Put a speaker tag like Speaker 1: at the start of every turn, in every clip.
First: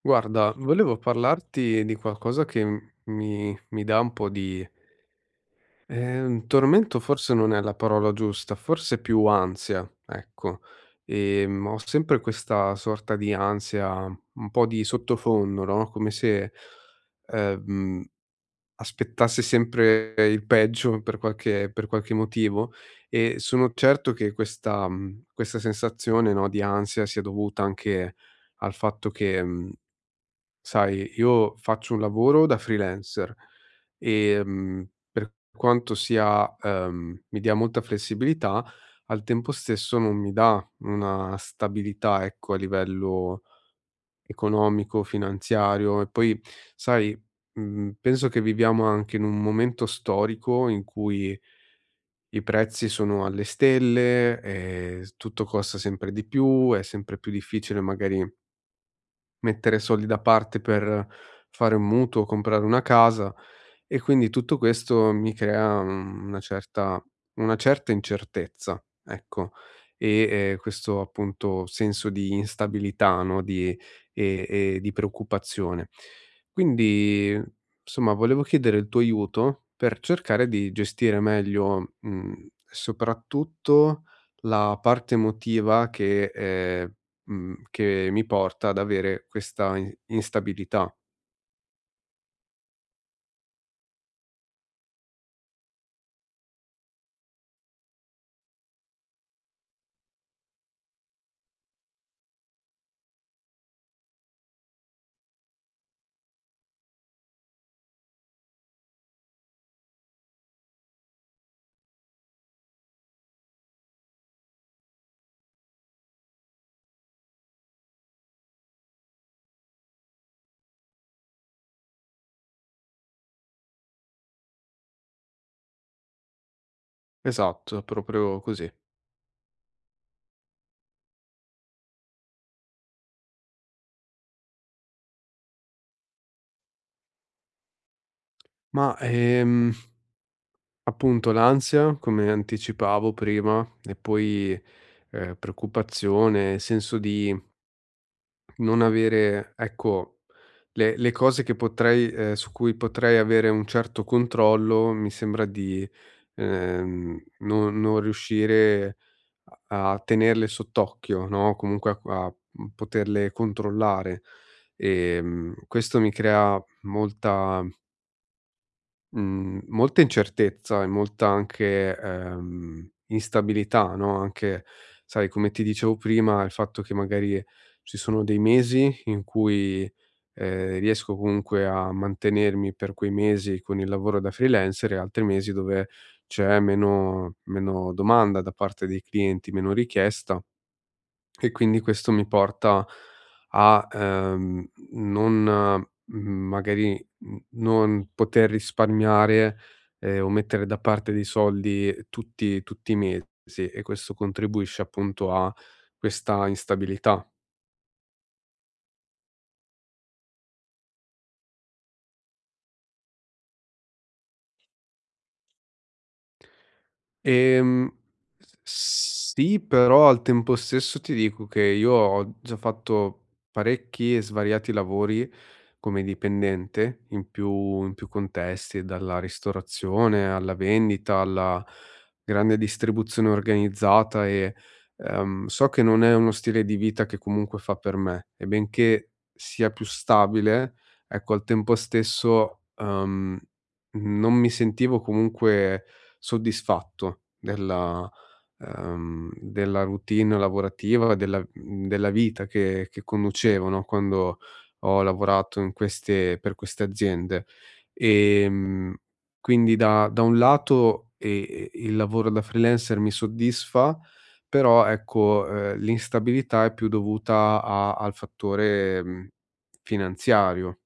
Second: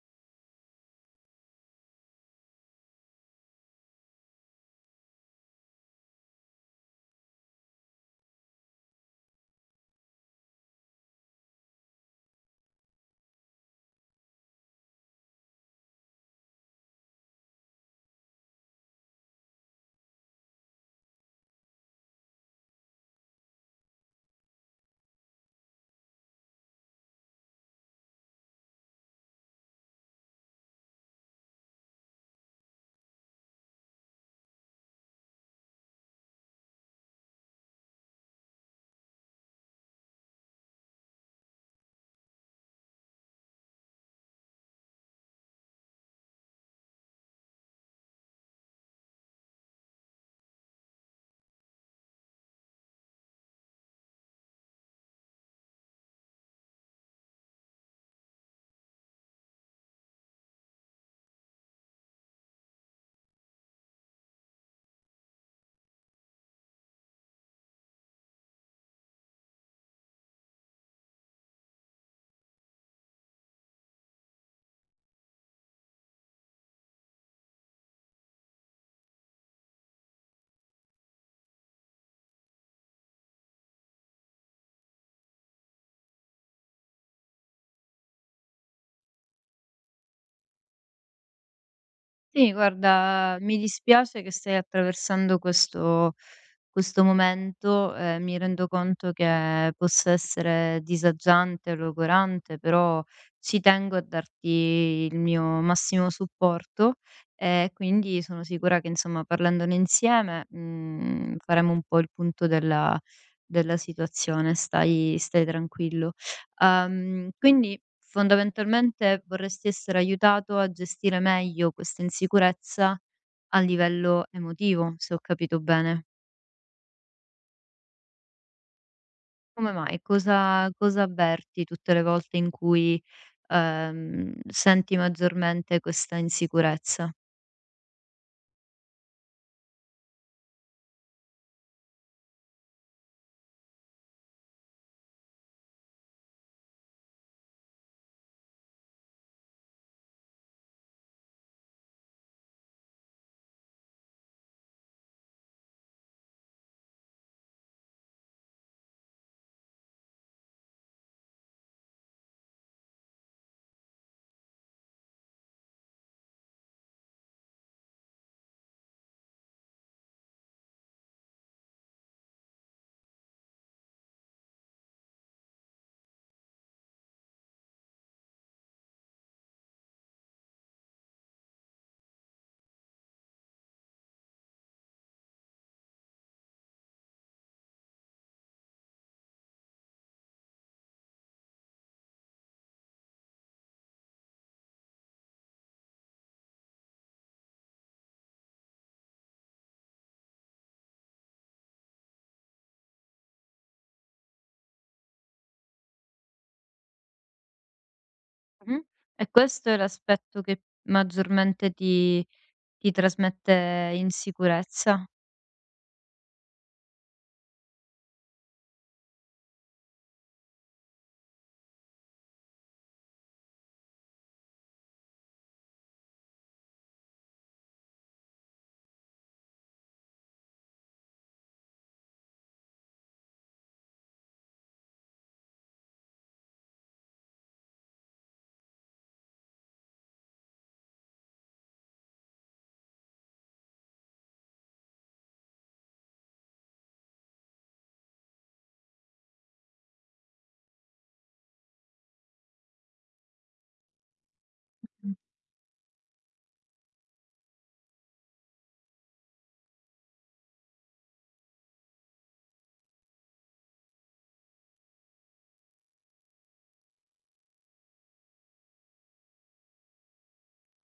Speaker 1: Guarda, volevo parlarti di qualcosa che mi dà un po' di tormento, forse non è la parola giusta, forse più ansia, ecco. Ho sempre questa sorta di ansia, un po' di sottofondo, no? Come se ehm, aspettassi sempre il peggio per per qualche motivo, e sono certo che questa sensazione, no, di ansia sia dovuta anche al fatto che. Sai, io faccio un lavoro da freelancer e per quanto sia, mi dia molta flessibilità, al tempo stesso non mi dà una stabilità, ecco, a livello economico, finanziario, e poi, sai, penso che viviamo anche in un momento storico in cui i prezzi sono alle stelle, s Tutto costa sempre di più, è sempre più difficile magari mettere soldi da parte per fare un mutuo, comprare una casa, e quindi tutto questo mi crea una certa incertezza, ecco. Questo appunto senso di instabilità, no, di e e di preoccupazione. Quindi, insomma, volevo chiedere il tuo aiuto per cercare di gestire meglio, soprattutto la parte emotiva che mi porta ad avere questa in instabilità.
Speaker 2: Sì, guarda, mi dispiace che stai attraversando questo momento, mi rendo conto che possa essere disagiante, logorante, però ci tengo a darti il mio massimo supporto e quindi sono sicura che, insomma, parlandone insieme, faremo un po' il punto della della situazione. Stai tranquillo. Quindi fondamentalmente vorresti essere aiutato a gestire meglio questa insicurezza a livello emotivo, se ho capito bene.
Speaker 1: Esatto, proprio così.
Speaker 2: Come mai? Cosa avverti tutte le volte in cui, senti maggiormente questa insicurezza?
Speaker 1: Ma, ehm, Appunto l'ansia, come anticipavo prima, e poi, preoccupazione, senso di non avere, ecco. Le cose che potrei, su cui potrei avere un certo controllo, mi sembra di non riuscire a a tenerle sott'occhio, no, comunque a poterle controllare. Questo mi crea molta incertezza e molta anche, instabilità, no, anche, sai, come ti dicevo prima, il fatto che magari ci sono dei mesi in cui riesco comunque a mantenermi per quei mesi con il lavoro da freelancer, e altri mesi dove c'è meno domanda da parte dei clienti, meno richiesta, e quindi questo mi porta a, non mhmm, magari, mhmm, non poter risparmiare, o mettere da parte dei soldi tutti i mesi, e questo contribuisce appunto a questa instabilità.
Speaker 2: Mh-mh. E questo è l'aspetto che maggiormente ti trasmette insicurezza?
Speaker 1: Ehm, s Sì, però al tempo stesso ti dico che io ho già fatto parecchi e svariati lavori come dipendente in più contesti, dalla ristorazione alla vendita, alla grande distribuzione organizzata, e so che non è uno stile di vita che comunque fa per me, e benché sia più stabile, ecco, al tempo stesso, non mi sentivo comunque soddisfatto della della routine lavorativa, della della vita che conducevo, no, quando ho lavorato in queste per queste aziende. Ehm, quindi da un lato, il lavoro da freelancer mi soddisfa, però ecco, l'instabilità è più dovuta a al fattore, finanziario.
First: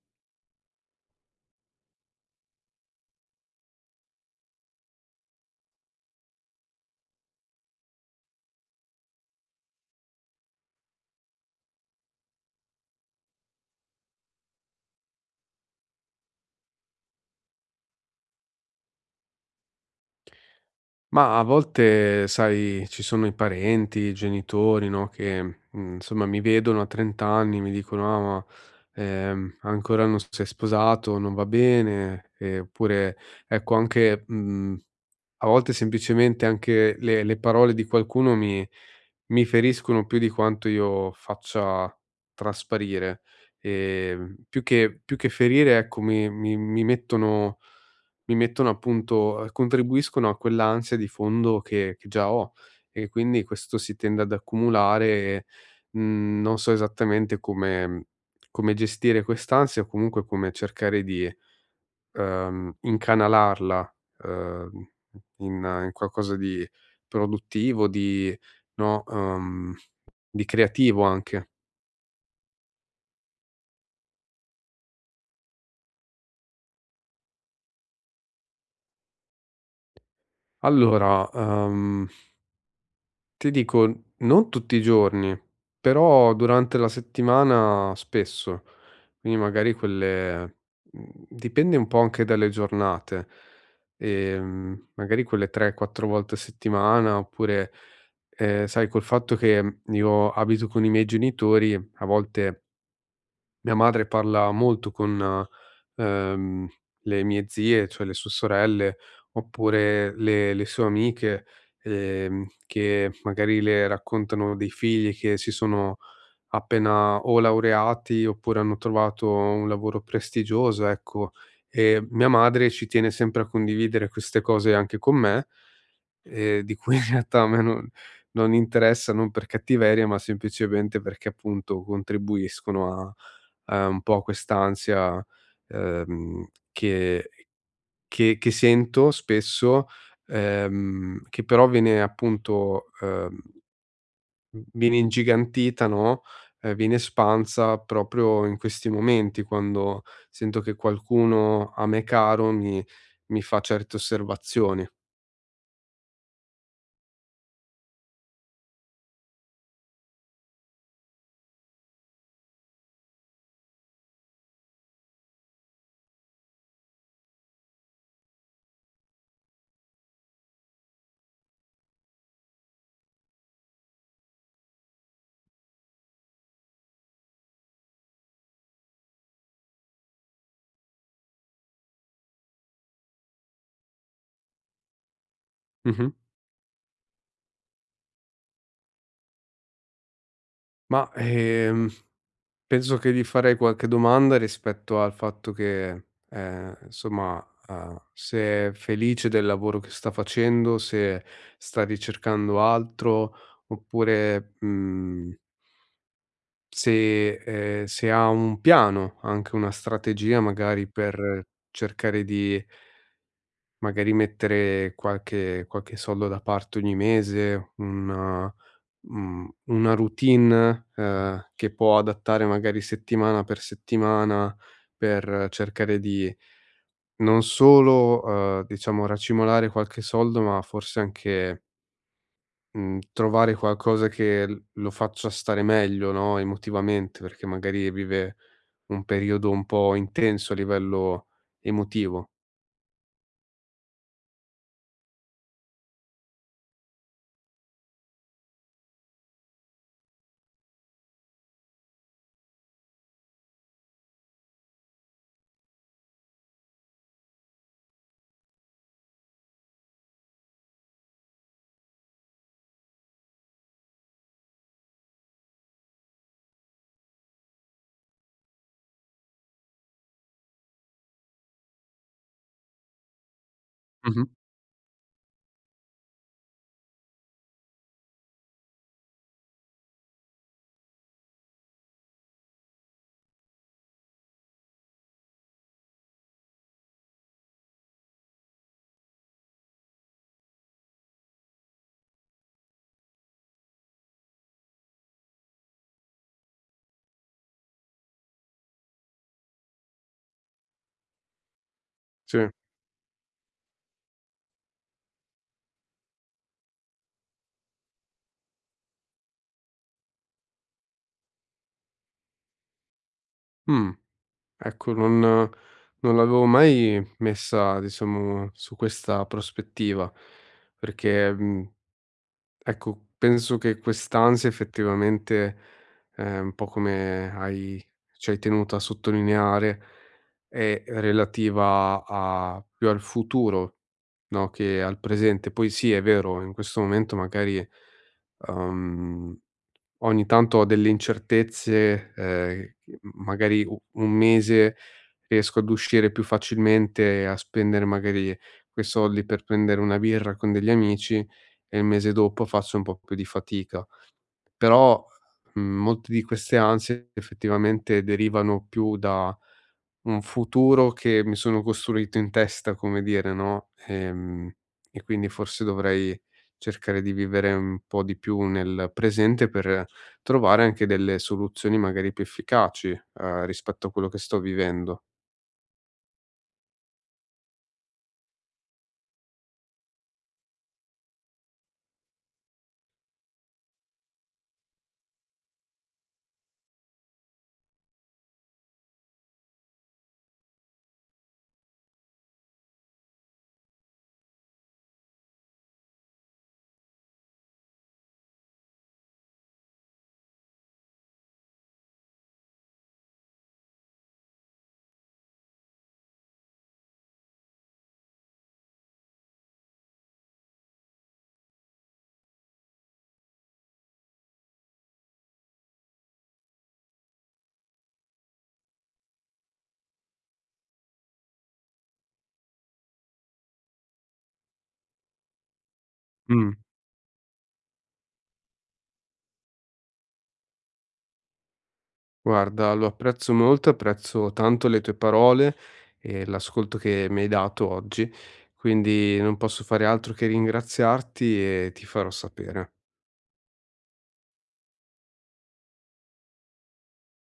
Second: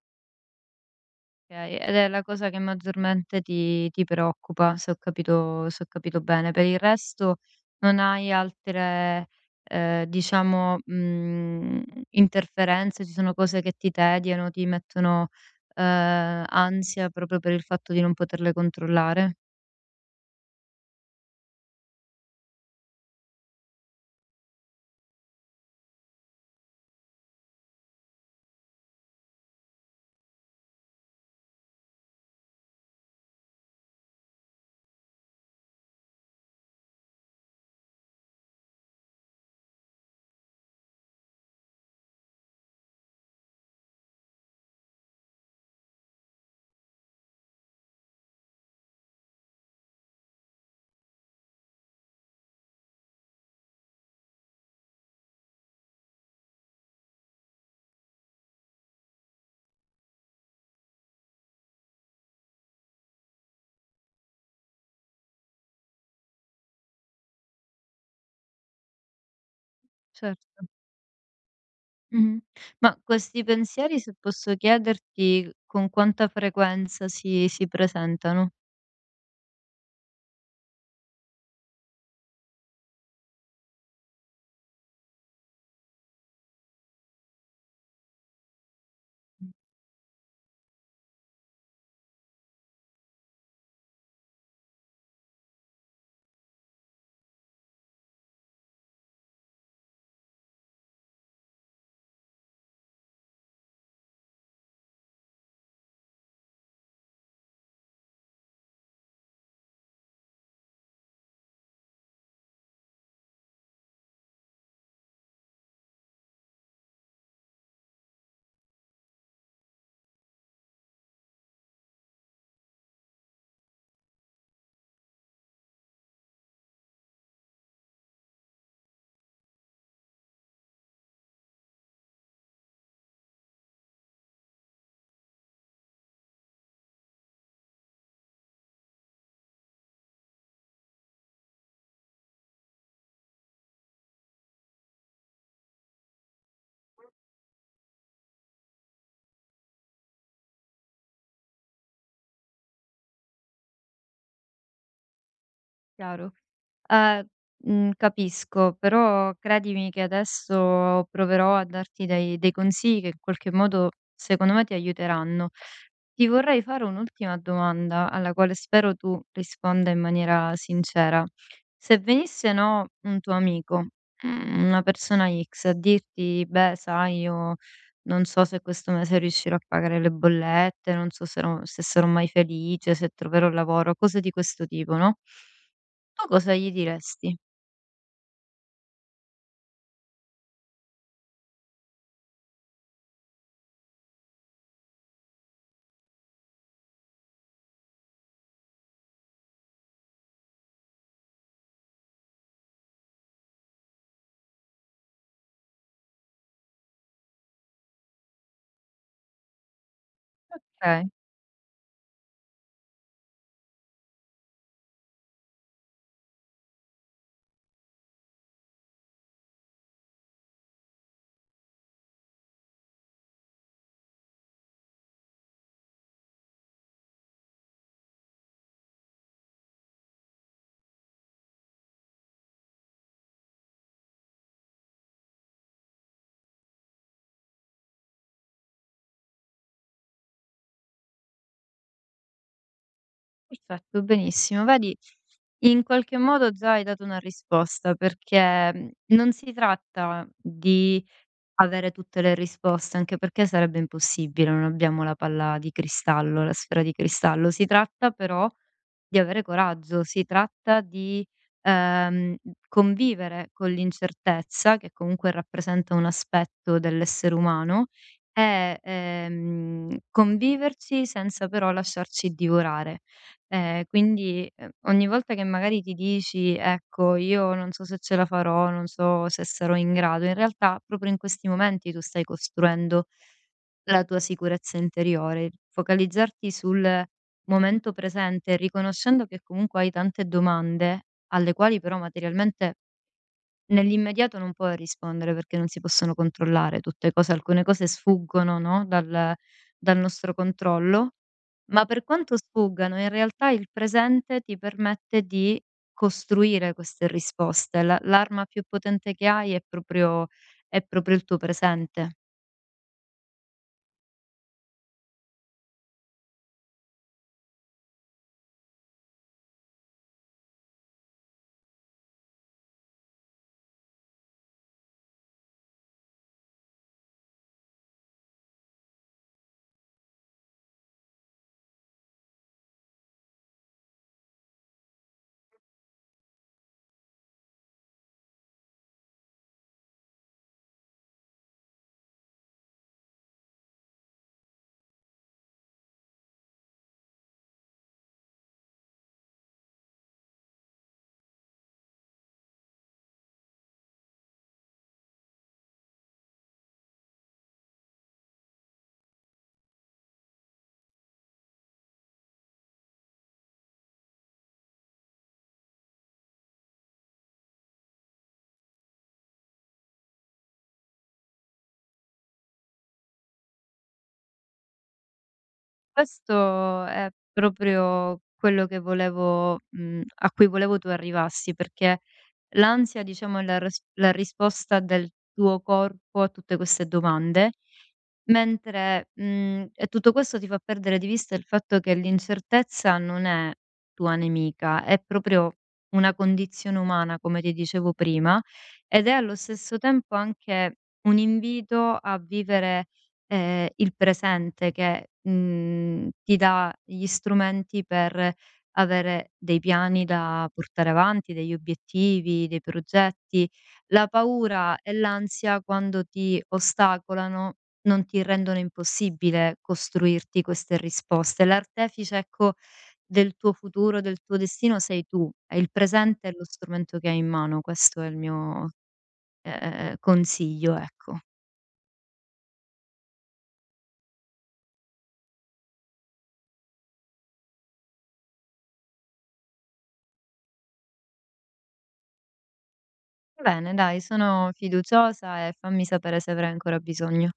Speaker 2: Okay, ed è la cosa che maggiormente ti preoccupa, se ho capito bene. Per il resto non hai altre, diciamo, interferenze, ci sono cose che ti tediano, ti mettono, ansia proprio per il fatto di non poterle controllare?
Speaker 1: Ma a volte, sai, ci sono i parenti, i genitori, no, che, insomma, mi vedono a 30 anni, mi dicono: "Ah, ma ancora non sei sposato, non va bene". Oppure, ecco, anche, mhmm a volte semplicemente anche le parole di qualcuno mi mi feriscono più di quanto io faccia trasparire. Più che più che ferire, ecco, mi mettono appunto, contribuiscono a quell'ansia di fondo che già ho, e quindi questo si tende ad accumulare, e non so esattamente come gestire quest'ansia, o comunque come cercare di incanalarla, ehm, in qualcosa di produttivo, di no, di
Speaker 2: Certo.
Speaker 1: creativo anche.
Speaker 2: Mh-mh. Ma questi pensieri, se posso chiederti, con quanta frequenza si presentano?
Speaker 1: Allora, uhm Ti dico, non tutti i giorni, però durante la settimana spesso. Quindi magari dipende un po' anche dalle giornate. Magari quelle 3, 4 volte a settimana, oppure, sai, col fatto che io abito con i miei genitori, a volte mia madre parla molto con, ehm, le mie zie, cioè le sue sorelle, oppure le sue amiche, che magari le raccontano dei figli che si sono appena o laureati, oppure hanno trovato un lavoro prestigioso, ecco. E mia madre ci tiene sempre a condividere queste cose anche con me, di cui in realtà a me non interessa, non per cattiveria, ma semplicemente perché appunto contribuiscono a a un po' quest'ansia, ehm, che che sento spesso, che però viene appunto, viene ingigantita, no, viene espansa proprio in questi momenti, quando sento che qualcuno a me caro mi fa certe osservazioni.
Speaker 2: Chiaro. Eh, capisco, però credimi che adesso proverò a darti dei consigli che in qualche modo secondo me ti aiuteranno. Ti vorrei fare un'ultima domanda alla quale spero tu risponda in maniera sincera. Se venisse no un tuo amico, mm, una persona X, a dirti, beh, sai, io non so se questo mese riuscirò a pagare le bollette, non so se, se sarò mai felice, se troverò lavoro, cose di questo tipo, no?
Speaker 1: Mh-mh.
Speaker 2: Tu cosa gli diresti?
Speaker 1: Ma, ehm Penso che gli farei qualche domanda rispetto al fatto che, insomma, se è felice del lavoro che sta facendo, se sta ricercando altro, oppure, mhmm, se se ha un piano, anche una strategia magari
Speaker 2: Okay,
Speaker 1: per cercare di magari mettere qualche soldo da parte ogni mese, una routine, che può adattare magari settimana per cercare di non solo, diciamo, racimolare qualche soldo, ma forse anche, mhmm, trovare qualcosa che l lo faccia stare meglio, no, emotivamente, perché magari vive un periodo un po' intenso a livello emotivo.
Speaker 2: perfetto, benissimo. Vedi, in qualche modo già hai dato una risposta, perché, mhmm, non si tratta di avere tutte le risposte, anche perché sarebbe impossibile, non abbiamo la palla di cristallo, la sfera di cristallo. Si tratta però di avere coraggio. Si tratta di, ehm, convivere con l'incertezza, che comunque rappresenta un aspetto dell'essere umano, e, conviverci senza però lasciarci divorare.
Speaker 1: Mh-mh.
Speaker 2: Quindi, ogni volta che magari ti dici: "Ecco, io non so se ce la farò, non so se sarò in grado", in realtà proprio in questi momenti tu stai costruendo la tua sicurezza interiore. Focalizzarti sul momento presente, riconoscendo che comunque hai tante domande alle quali però materialmente nell'immediato non puoi rispondere perché non si possono controllare tutte cose, alcune cose sfuggono, no, dal nostro controllo, ma per quanto
Speaker 1: Sì.
Speaker 2: sfuggano, in realtà il presente ti permette di costruire queste risposte. L'arma più potente che hai è proprio il tuo presente.
Speaker 1: Mh. Ecco, non l'avevo mai messa, diciamo, su questa prospettiva, perché, ecco, penso che quest'ansia effettivamente, un po' come hai ci hai tenuto a sottolineare, è relativa a più al futuro, no, che al presente. Poi sì, è vero, in questo momento magari, uhm, ogni tanto ho delle incertezze, magari u un mese riesco ad uscire più facilmente, a spendere magari quei soldi per prendere una birra con degli amici, e il mese dopo faccio un po' più di fatica. Però, molte di queste ansie effettivamente derivano più da un futuro che mi sono costruito in testa, come dire, no, e quindi forse dovrei cercare di vivere un po' di più nel presente per trovare anche delle soluzioni magari più efficaci, rispetto a quello che sto vivendo.
Speaker 2: Questo è proprio quello che volevo, a cui volevo tu arrivassi, perché l'ansia diciamo è la res la risposta del tuo corpo a tutte queste domande, mentre, e tutto questo ti fa perdere di vista il fatto che l'incertezza non è tua nemica, è proprio una condizione umana, come ti dicevo prima, ed è allo stesso tempo anche un invito a vivere, il presente che, ti dà gli strumenti per avere dei piani da portare avanti, degli obiettivi, dei progetti. La paura e l'ansia quando ti ostacolano non ti rendono impossibile costruirti queste risposte. L'artefice, ecco, del tuo futuro, del tuo destino sei tu, e il presente è lo
Speaker 1: Mh.
Speaker 2: strumento che hai in mano, questo è il mio, consiglio, ecco.
Speaker 1: Guarda, lo apprezzo molto, apprezzo tanto le tue parole e l'ascolto che mi hai dato oggi, quindi non posso fare altro che ringraziarti e ti farò sapere.
Speaker 2: Bene dai, sono fiduciosa e fammi sapere se avrai ancora bisogno.